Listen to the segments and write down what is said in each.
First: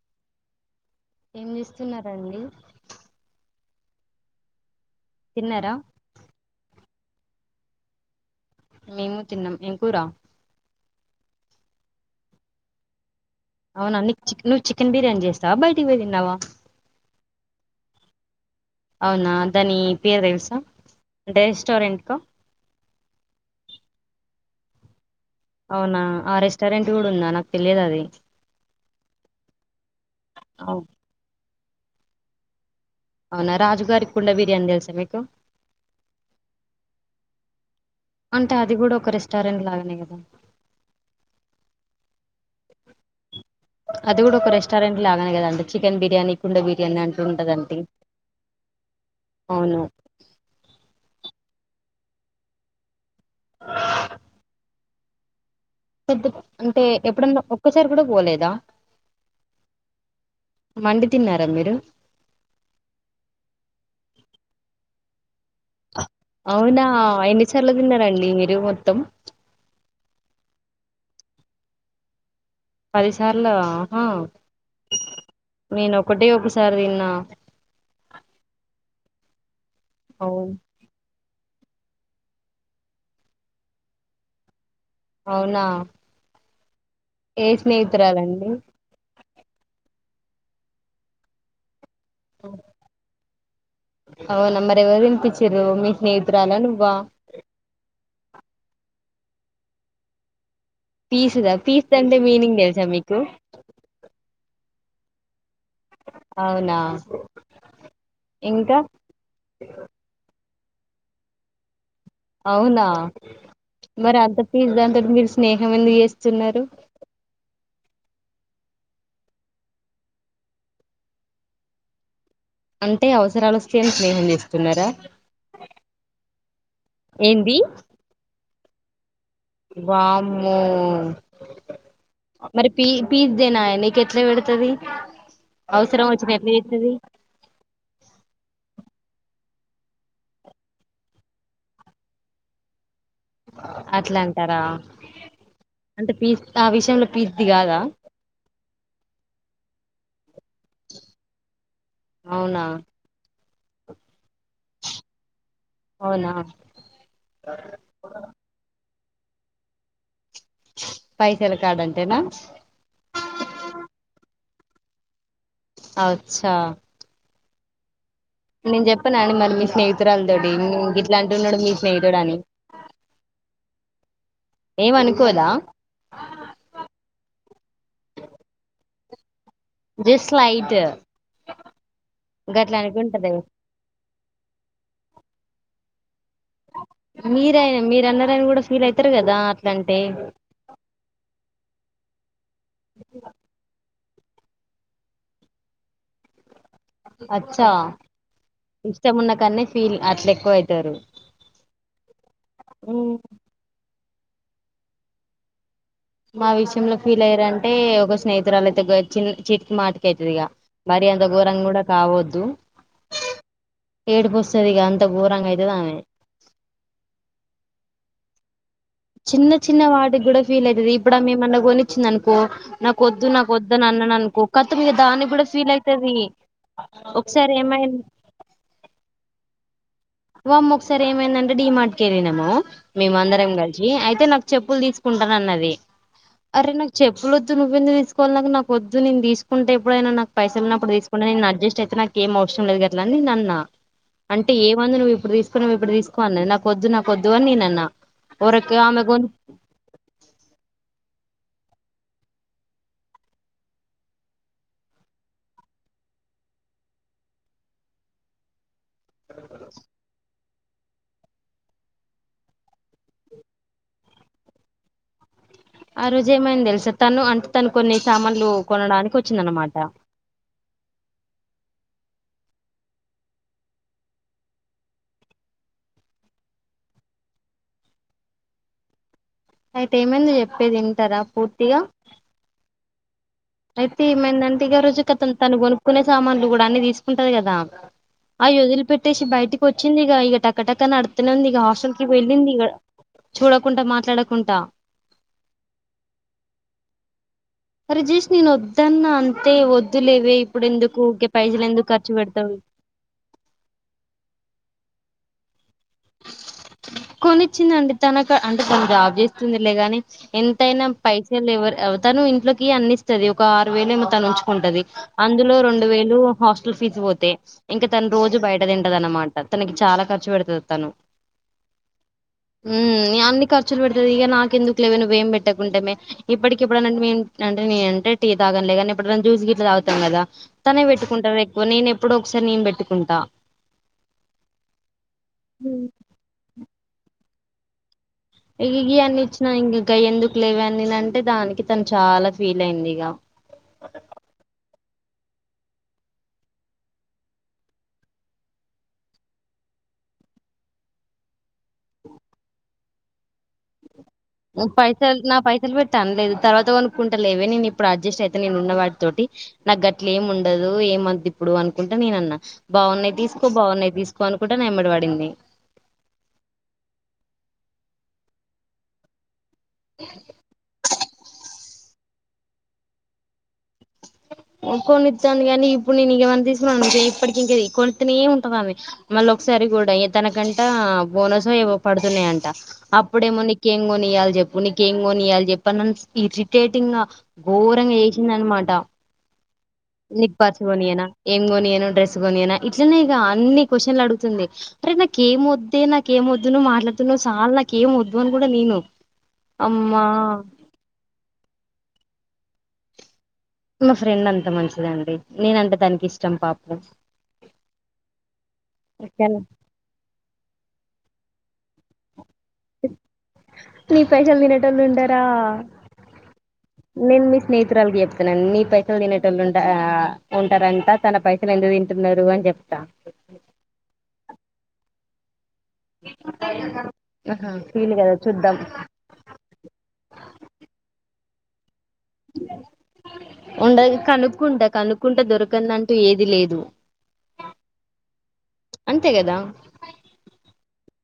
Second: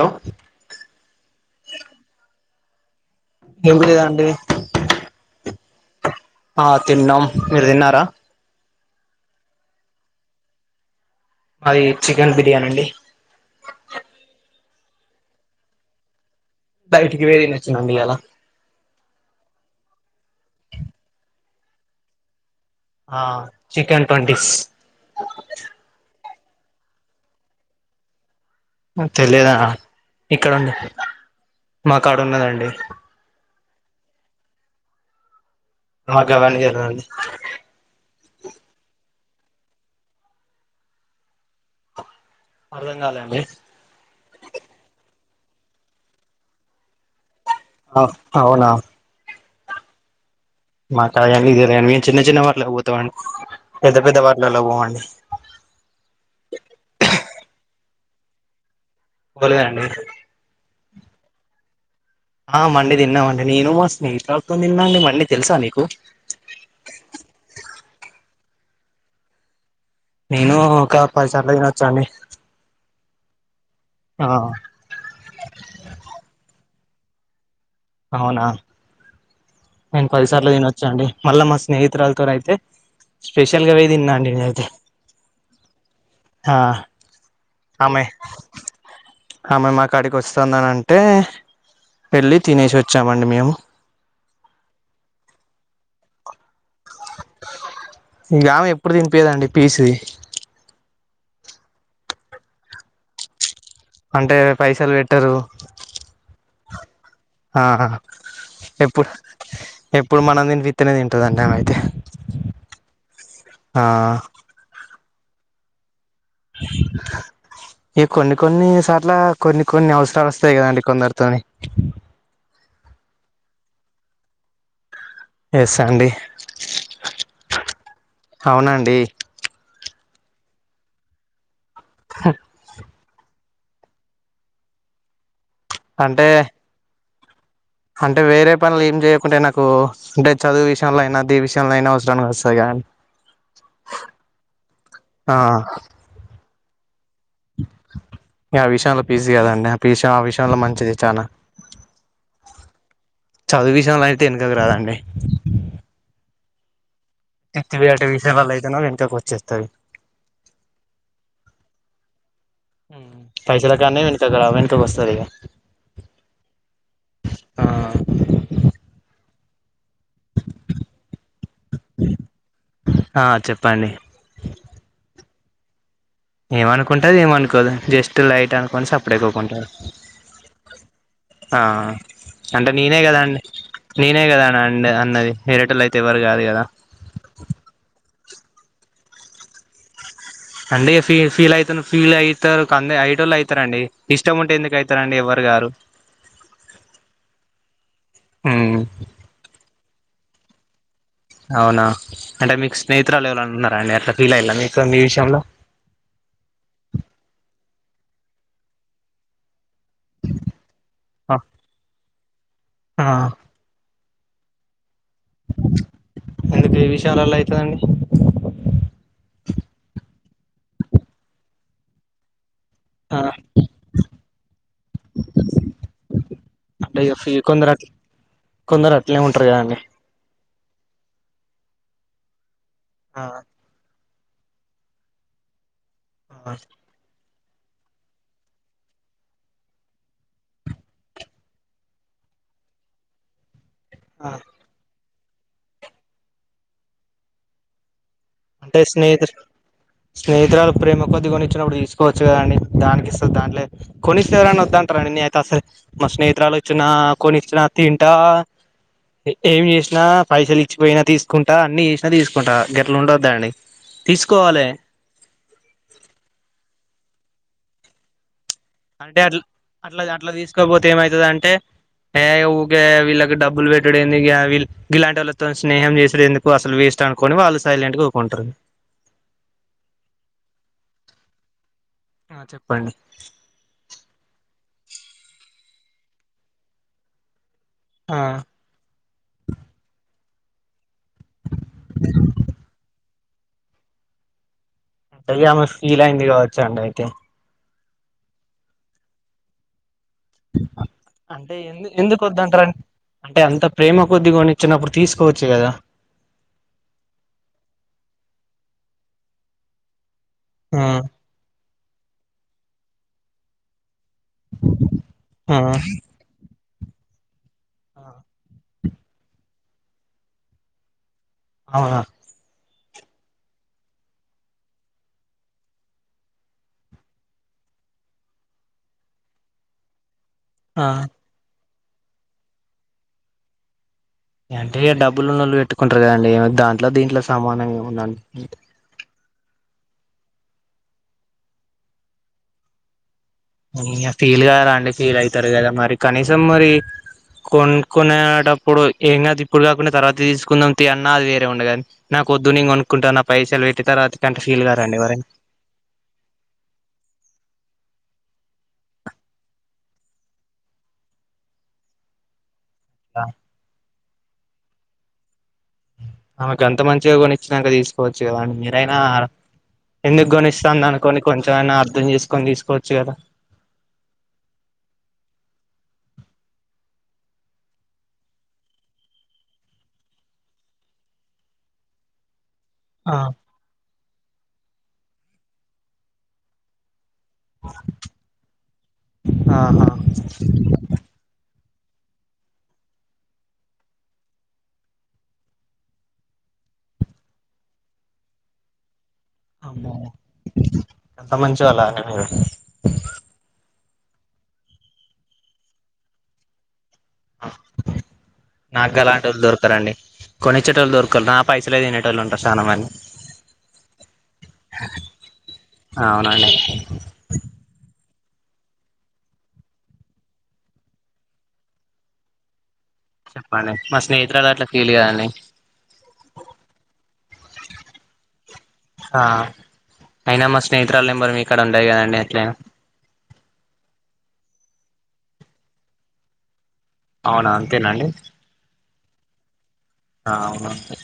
Hello ఏం చేస్తున్నరండి ఎమి లేదండి తిన్నారా ఆ తిన్నాం మీరు తిన్నారా మేము తిన్నం ఎం కురా అది చికెన్ బిర్యానీ అండి అవునా నీక్ చి నువ్వు చికెన్ బిర్యానీ చేస్తవ బయటికి పోయి తిన్నావా బయటికి పోయే తిని వచ్చిన అండి ఇయ్యాల అవునా దాని పేరు తెలుసా అంటే రెస్టారెంట్లో ఆ చికెన్ ట్వంటిస్ అవునా ఆ రెస్టారెంట్ కూడా ఉందా నాకు తెలియదు అది తెలియదా ఇక్కడుంది అవు మా కాడ ఉన్నదండి అవునా రాజుగారికి కుండ బిర్యానీ తెలుసా మీకు మా గవన్ని తెలువదు అండి అంటే అది కూడా ఒక రెస్టారెంట్ లాగానే కదా అర్థం కాలేదండి అది కూడా ఒక రెస్టారెంట్ లగానే కదండి చికెన్ బిర్యానీ కుండ బిర్యాని అంటే ఉంటదండి ఆ అవునా అవును మాకు అయ్యాన్ని తెలియదండి మేము చిన్న చిన్న వాట్లకు పోతామండి పెద్ద పెద్ద వాట్లల్లకు పోమండి పెద్ద అంటే ఎప్పుడన్నా ఒక్కసారి కూడా పోలేదా పోలెదండి మండి తిన్నారా మీరు ఆ మండి తిన్నామండి నేను మా స్నేహితురాలీ తోటి తిన్నాఅండి మండిీ తెలుసా నీకు అవునా ఏన్ని సార్ల తిన్నారండి మీరు మొత్తం నేను ఒక పదిసార్ల తినోచ్చండి పదిసార్ల అహా ఆ నేను ఒకటే ఒకసారి తిన్న అవునా నేను పదిసార్ల అవును తినో చ్చండి మళ్ళా మా స్నేహితురాలీతోనైతే స్పెషల్ గా పోయి తిన్నా అండి నినైతే అవునా ఆ ఏ ఆమె స్నేహితురాలండి ఆమె మాకడికి వస్తదని అంటే వెళ్ళి తినేసి వచ్చామండి మేము అవునా మరి ఎవరు వినిపించ్చిర్రు మీ స్నేహితురాలా నువ్వ ఈకామె ఎప్పుడు తినిపీదండి [unintelligible] పీస్ద పీస్ది అంటే మీనింగ్ తెలుసా మీకు అంటే పైసలు పెట్టరు అవున ఆహా ఎప్పుడు ఎప్పుడు మనం తని విత్తనే తింటదట అమే అయితే అవునా ఆ మరి అంత పిస్ దాంతో మీరు స్నేహం ఎందుకు చేస్తున్నారు ఈ కొన్ని కొన్ని సార్ల కొన్ని కొన్ని అవసరాలు వస్తాయి కదండి కొందరితోని అంటే అవసరాలు వస్తాయని స్నేహం చేస్తున్నార ఎస్ అండి ఏంది అవునండి వామ్మో మరి పీ [unintelligible] ఇదేనా నీకు ఎట్ల పెడుతది అవసరం అంటే వచ్చిన ఎట్ల చేతుంది అంటే వేరే పనులు ఏం చేయకుంటే నాకు అంటే చదువు విషయంలో అయినా [unintelligible] విషయంలో అయినా వసరనికి వస్తందగా అట్ల అంటారా ఆ అంటే పీస్ ఆ విషయంలో పీస్ది కాద ఆ విషయంలో పీస్ది కదండి ఆ ప విష ఆ విషయంలో మంచిది చాలా అవునా చదువు విషయంలో అయితే వెనకకి రాదండి అవునా [unintelligible] విషయాలలో అయితే వెనకాకి వచ్చేస్తది పైసల కాడ అంటేన పైసలు కానే [unintelligible] వెనకకు వస్తది అచ్చ ఆ నేను చెప్పా అని మరి మీ స్నే [unintelligible] ఇట్లాంటున్నాడు మీ స్నేహితుడు అని ఆ చెప్పండి ఏమనుకోద ఏమనుకుంటది ఏమనుకోదు జస్ట్ లైట్ అనుకోని సప్పుడేకోకుంటారు జస్ట్ లైట్ ఆ అంటే గట్లా నేనే కదా అనుకుంటది అం నేనే కద అన అండి అన్నది వేరేటోలు అయితే ఎవ్వరు కాదు కదా మీరైనా మీరన్నారనీ కూడా ఫీల్ అయితారు కదా అట్లాంటే [unintelligible] ఫీ ఫీల్ అయిత ఫీల్ అయీ తారు కంద ఐటోళ్ళు అవుతారండి ఇష్టం ఉంటే ఎందుకు అవుతారండి ఎవ్వరు గారు అచ్చా ఉమ్ ఇష్టం ఉన్న కన్నె పిల్లల ఫీల్ అట్ల ఎక్కువ అవుతారు అవునా అంటే మీకు స్నేహితురాలు ఎవర అంటున్నా అండి అట్లా ఫీల్ అయ్యలా మీకు మీ విషయంలో మా విషయంలో ఫీల్ అయ్యారంటే ఒక స్నేహితురాలు అయితే చి చిటికి మాటక అయితది ఇగా మరి అంత ఘోరం కూడ కావోద్దు ఆ ఏడుపోస్తది ఇగ అంత ఘోరంగా అయితది ఆమె ఎందుకు ఈ విషయాల ఎలా అవుతదండి చిన్న చిన్న వాటికి కూడా ఫీల్ అయితది ఇప్పుడు ఆమె ఏమన్న కొనిచ్చింది అనుకో ఆ నాకొద్దు నాకు వద్దు అని అన్నాను అనుకో [unintelligible] దాన్ని కూడా ఫీల్ అవుతంది అంటే ఇగ ఫీ ఒకసారి కొందరు ఏమై అట్ల కొందరు అట్లే ఉంటారు కదా అండి వామో ఒకసారి ఏమైందంటే డీమాట్కేరినము ఆ మేమందరాం [unintelligible] అయితే నాకు చెప్పులు తీసుకుంటాను అన్నది అరే నా చెప్పులొద్దువ్వవుందు తీసుకోవి నాకు నాకు వద్దు నేను తీసుకుంటే ఎప్పుడైనా నాకు పైసలు అప్పుడు తీసుకు [unintelligible] నేను అడ్జస్ట్ అయిత నాకు ఏం అవసరం లేదు [unintelligible] ఆ అంటే ఎం వద్దు నువ్వు ఇప్పుడు తీసుకో ఇప్పుడు తీసుకో అన్న నాకు వద్దు నాకు వద్దు అని నేన అన్న అంటే స్నేహితుడు స్నేహితురాలు ప్రేమ కొద్దిగా కొనిచ్చినప్పుడు తీసుకోవచ్చు కదండి దానికి ఇస్త దాంట్లో కొన్ని ఇస్తే ఎవరైనా వద్దంటారా అండి నిను ఆసలు మా స్నేహితురాలు వచ్చిన కొనిచ్చిన తింటా ఏమి చేసినా పైసలు ఇచ్చిపోయినా తీసుకుంటా అన్ని చేసినా తీసుకుంటా గట్ల ఉండదు గంతే అండి తీసుకోవాలే ఆ రోజే ఏమైంది తెలుసా తను అంటే తను కొన్ని సామాన్లు కొనడానికి అంటే అ వచ్చిందనమాట అట్లా అట్లా తీసుకోపోతే ఏమైతుంది అంటే ఏ ఊకే వీళ్ళకి డబ్బులు పెట్టడు ఎందుకె వీళ్లు గిలాంటోళ్లతోటి స్నేహం చేసేందుకు అసలు వేస్ట్ అనుకోని వాళ్ళు సైలెంట్ గా ఉకుటారు అయితే ఏమైంది చెప్పేది వింటారా పూర్తిగా చెప్పండి అయితే ఏమైందంటే ఆ రోజు కతం తను కొనుక్కునే సామాన్లు కూడా అన్ని తీసుకుంటాది కదా ఆ వదిలి పెట్టేసి బయటికి వచ్చింది ఇక ఇక టక్క టక్క నడుతుంది ఇగ హాస్టల్ కి వెళ్ళింది ఇగ చూడకుంట మాట్లాడకుంట ఇగ ఆమె ఫీల్ అయిందిగావచ్చు అండి అయితే అరే జస్ట్ నేను వద్దన్న అంతే వద్దులేవే ఇప్పుడు ఎందుకు అంటే పైసలు ఎందు ఎందుకు ఖర్చు పెడతావు వద్దంటారన్ అంటే అంత ప్రేమ కొద్ది కోని ఇచ్చినప్పుడు తీసుకోవచ్చు కదా కొనిచ్చిందండి తనకు అంటే తను జాబ్ చేస్తుందిలేగాని ఎంతైనా ఆ పైస ఎవరు తను ఇంట్లోకి అన్ని ఇస్తది ఒక ఆరు వేలేమో తను ఉంచుకుంటది అందులో ఆ రెండు వేలు హాస్టల్ ఫీజు పోతాయితే ఇంకా తను రోజు బయట తింటద అన్నమాట తనకి చాలా ఖర్చు పెడుతుంది తను అవున అన్ని ఖర్చులు పెడది ఇక నాకు ఎందుకు లేవే నువ్వు ఏం పెట్టకుంటామై ఇప్పటికిప్పుడు మే అంటే నేంటే టీ తాగనలేగానీ ఇప్పుడు జ్యూ గిట్లా తాగుతం కదా తానే ఆ పెట్టుకుంటాది ఎక్కువ నేను ఎప్పుడో ఒకసారి నేను పెట్టుకుంటా అంటే డబ్బులు ఉనోళ్లు పెట్టుకుంటారు కదండి దాంట్లో దీంట్లో సమానం ఏముందీ గిఇ అన్ని ఇచ్చినా ఇంక గయ్యి ఎందుకు లేవే అని అంటే దానికి తను చాలా ఫీల్ అయింది ఇక ఇగ ఫీల్ గారా అండి ఫీల్ అయితారు కదా మరి కనీసం మరి కొనుక్కునేటప్పుడు ఏం కాదు ఇప్పుడు కాకునే తర్వాత తీసుకుందాం తియ్ అన్న అది వేరే ఉండుగాద నాకు వద్దు నేను కొనుకుంటా పైసలు పెట్టి తర్వాత కంటే ఫీల్ కారండి పైసలు ఎవరైనా నా పైసలు పెట్ తనలేదు తర్వాత కొనుక్కుంటలే లేవే నేను ఇప్పుడు అడ్జస్ట్ అయితే నేను ఉన్న వాటితోటి నా గట్లే ఏమి ఉండదు ఏమద్ ఇప్పుడు అనుకుంటే నేను ఉన్న బాగున్నాయి తీసుకో బాగున్నాయి తీసుకో అని నా ఎంబడి పడింది ఆమె గంత మంచిగా కొనిచ్చినాక తీసుకోవచ్చు కద అండి మీరైనా ఎందుకు కొనిస్తాంది అనుకొని కొంచెంమైనా అర్థం చేసుకొని తీసుకోవచ్చు కదా చెప్పు కొనితాంది కానీ ఇప్పుడు నేను తీసుకున్న ఆమె ఎప్పటికి ఇంక కొనితనే ఉంటాది ఆమె మళ్ళ ఒకసారి కూడా తనకంటా బోనస్ ఏవో పడుతున్నాయంట ఆ అప్పుడేమో నీకేం కొని ఇయ్యాలి చెప్పు నీకేం కొని ఇయ్యాలి చెప్పు నన్ను ఇరిటేటివ్ గా గోరంగా చేసింది అన్న మాట ఆహా నిక్ పార్స్ కొనియానా ఏం కొనియను డ్రెస్ కొనియనా ఇట్లనే ఇగ అన్ని క్యూస్షన్లు అడుగుతుంది అరే నాకేం వద్దే నాకేం వద్దు నువ్ మాట్లాడుదు నువ్వు సాలు నాకేం వద్దు అని కూడా నేను ఆమ్మో అమ్మా అంత మంచోళ్ళ అండి మీరు మా ఫ్రెండ్ అంత మంచిదండి నేనంటే దానికి ఇష్టం పాపం నాకు గలాంటి ఓళ్ళు దొరకారండి కొనిచ్చేటోల్లు దొరకలు పైసలే తినేటోల్లు ఉంటరు చాలా మంది నీ పైసలు తినేటోళ్ళు ఉంటరా అవునండి నేను మిస్ స్నేహితురాలకి చెప్తన్నానండి నీ పైసలు తినేటటోలు ఉంటారంటా తన పైసలు ఎందుకు తింటున్నారు అని చెప్త [unintelligible] చెప్పండి మా స్నేహితురాలు అట్లా ఫీల్ కాదండి ఆహా ఫీల్ కాదా చూద్దాం ఆ అయినా మా స్నేహితురాలు నెంబర్ మీకాడా ఉండదు కదండి ఎట్లయినా ఉండది కనుక్కుంట కనుక్కుంటె దొరకందంటూ ఏది లేదు అవునా అంతేనాండి అంతే గదా ఆ అవును అంతే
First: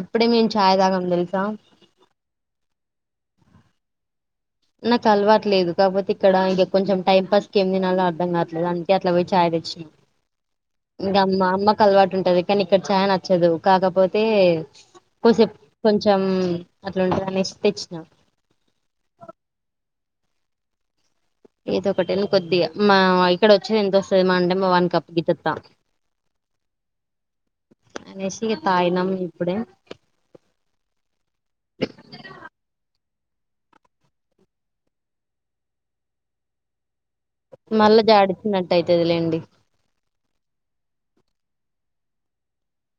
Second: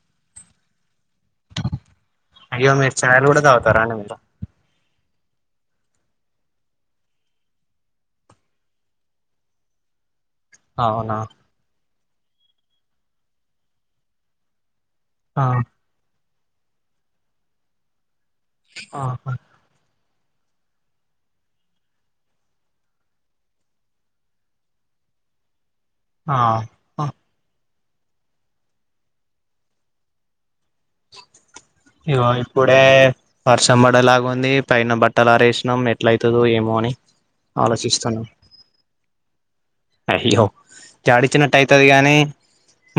ఇప్పుడే మేము ఛయి తాగం తెలుసా అయ్య మీరు చయలు కూడా తగుతర అండి మీరు నాకు అలవాట్లేదు కాకపోతే ఇక్కడ ఇగ కొంచెం టైంపాస్కి ఏం తినలో అర్థం కాట్లేదు అందుకే అట్ల పోయి ఛాయ తెచ్చి అవునా ఇంగా మా అమ్మకు అలవాటు ఉంటది కానీ ఇక్కడ ఛాయ నచ్చదు కాకపోతే ఆ కోసేపు కొంచెం అత్కుంటదనేసి తెచ్చినా ఆహ ఏదో ఒకటేని కొద్దిగా మా ఇక్కడ వచ్చేది ఎంత వస్తుంది మా అంటే వన్ కప్ గితత్తా ఆ అనేసి ఇగ తాయినమ్ ఇప్పుడే ఇగో ఇప్పుడే వర్షం పడేలగ ఉంది పైన బట్టలు ఆరేసినాం ఎట్ల అవుతుదొ ఏమో అని మళ్ళా ఆలోచిస్తున్నాం జాడిచ్చినట్టు అయితది లేండి అయ్యో జాడిచ్చినట్టు అయితది గాని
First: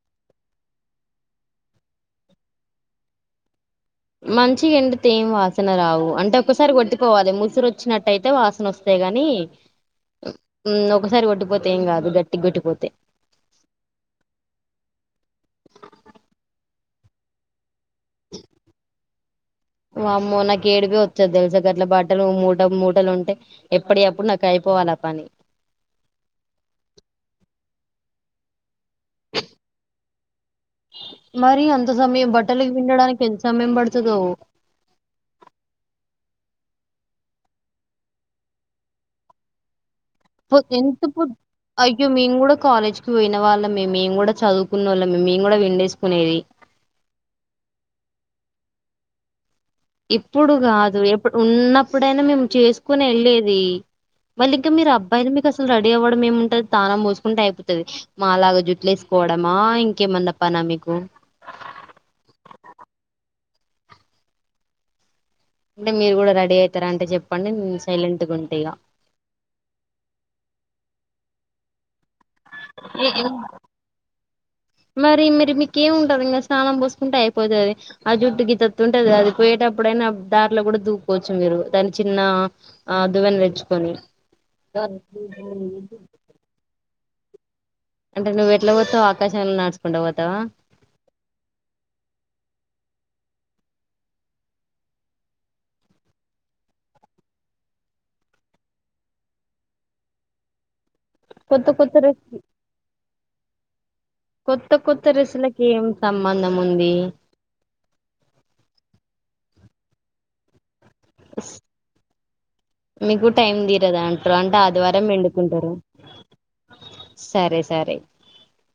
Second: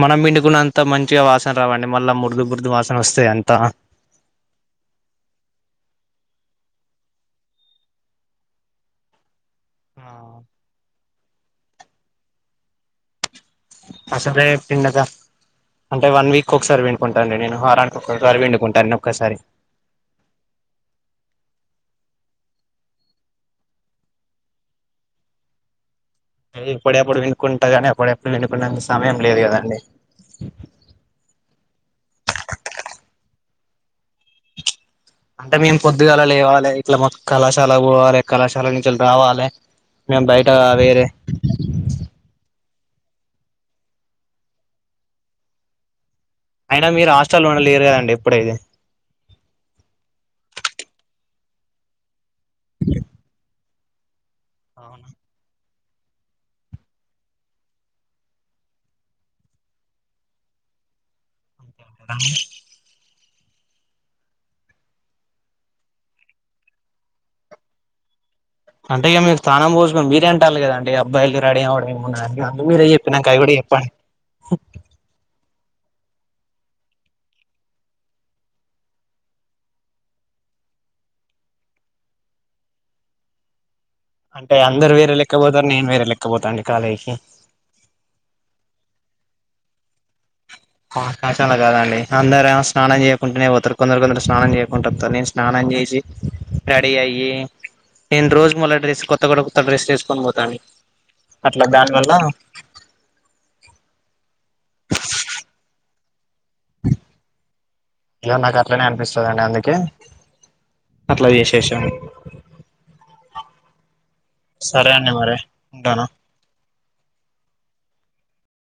మనం మిండుకున్న అంత మంచిగా వాసన రావండి మళ్ళా మురుదు మురుదు వాసన వస్తాయి అంత మంచిగా ఎండితే ఎం వాసన రావు అంటే ఒక్కసారి కొట్టుకోవాలి ముసిరు వచ్చినటయితే వాసన వస్త వస్తేగని ఒకసారి కొట్టిపోతే ఏం కాదు గట్టిగా కొట్టిపోతే [unintelligible] పిండక అంటే వన్ వీక్ ఒకసారి పుండుకుంటానండి నేను వారానికి ఒక్కసారి పుండుకుంటాన అన్ని ఒక్కసారి వామ్మో నాకు ఏడిపే వత్తది తెలుసా గట్ల బట్టలు మూటకు మూటలు ఉంటే ఎప్పుటియి ఆప్పుడు నాకు అయిపోవాల ఆ పని ఇప్పుడ ఎప్పుడు పిండుకుంటాగాని అప్పుడప్పుడు పిండుకునేందుకు సమయం లేదు కదండి మరి అంత సమయం బట్టలకి పిండడానికి ఎంత సమయం పడుతదో అంటే మేము పొద్దుగాల లేవాలె ఇట్ల కళాశాలకి పోవాలె కళాశాల నుంచి రావాలి పో ఎంత [unintelligible] అయ్యో మేము కూడా కాలేజ్కి పోయిన వాళ్ళ మేము మేము కూడా చదువుకున్న వాళ్ళమే మేము కూడా విండేసుకునేది అయినా మీరు హస్టల్లో ఉండలేరు కదండి ఇప్పుడైది ఇప్పుడు కాదు ఎప్పుడు ఉన్నప్పుడైనా మేము చేసుకుని వెళ్ళేది మళ్ళీ ఇంకా మీరూ అబ్బాయిలు మీకు అసలు రెడీ ఆవ్వడం ఏమిముంటది తానం పోసుకుంటే అయిపోతది మాలాగా జుట్లే ఏసుకోవడమా ఇంకేమనా పనా మీకు అంటే మీరు కూడా రెడీ ఐతారంటే చెప్పండి నేను సైలెట్గా ఉంట ఇక అంట ఇక మీరు స్థానం పోసుకుని మీరే అంటాలి కద అండి అబ్బాయిలు రడీ అవ్వ అందు మీరే చెప్పిన నాక అయి కూడా చెప్పండి మరి మరి మీకేమి ఉంటది ఇంకా స్నానం పోసుకుంటే అయిపోతది ఆ జుట్టుకి తత్తుంటది అది పోయేటప్పుడు ఐనా దారిలో కూడా దూకోవచ్చు మీరు దాని చిన్న ఆ దువ్వెన తెచ్చుకొని. అంటే అందరు వేరే లెక పోతారు నేను వేరే లేక్క పోతనడి కాలేజ్ కి అంటే నువ్వు ఎట్లా పోతవు ఆకాశాలంలో నాడుచుకుంట పోతావా ఆవకాశంలా కాదండి అందర ఏమో స్నానం చేయకుంటేనే పోతారు కొందరు కొందరు స్నానం చేయకుంట వతరు నేను స్నానం చేసి రెడీ అయ్యి, నేను రోజు మళ్లా డ్రెస్ కొత్త కూడా కొత్త డ్రెస్ వేసుకొని పోతాను అట్లా కొత్త దాని కొత్త వల్ల.. రెస్ కొత్త కొత్త డ్రెస్సులకి ఏం సంబంధం ఉంది. ఇలా నాకు అట్లనే అనిపిస్తుందిండి అందుకే అట్లా చేసేసాం. మీకు టైమ్ తీరద అంటరు అంటే సరే ఆదివారం అండి మరి పిన్డుకుంటారు ఉంటాను సరే సరే.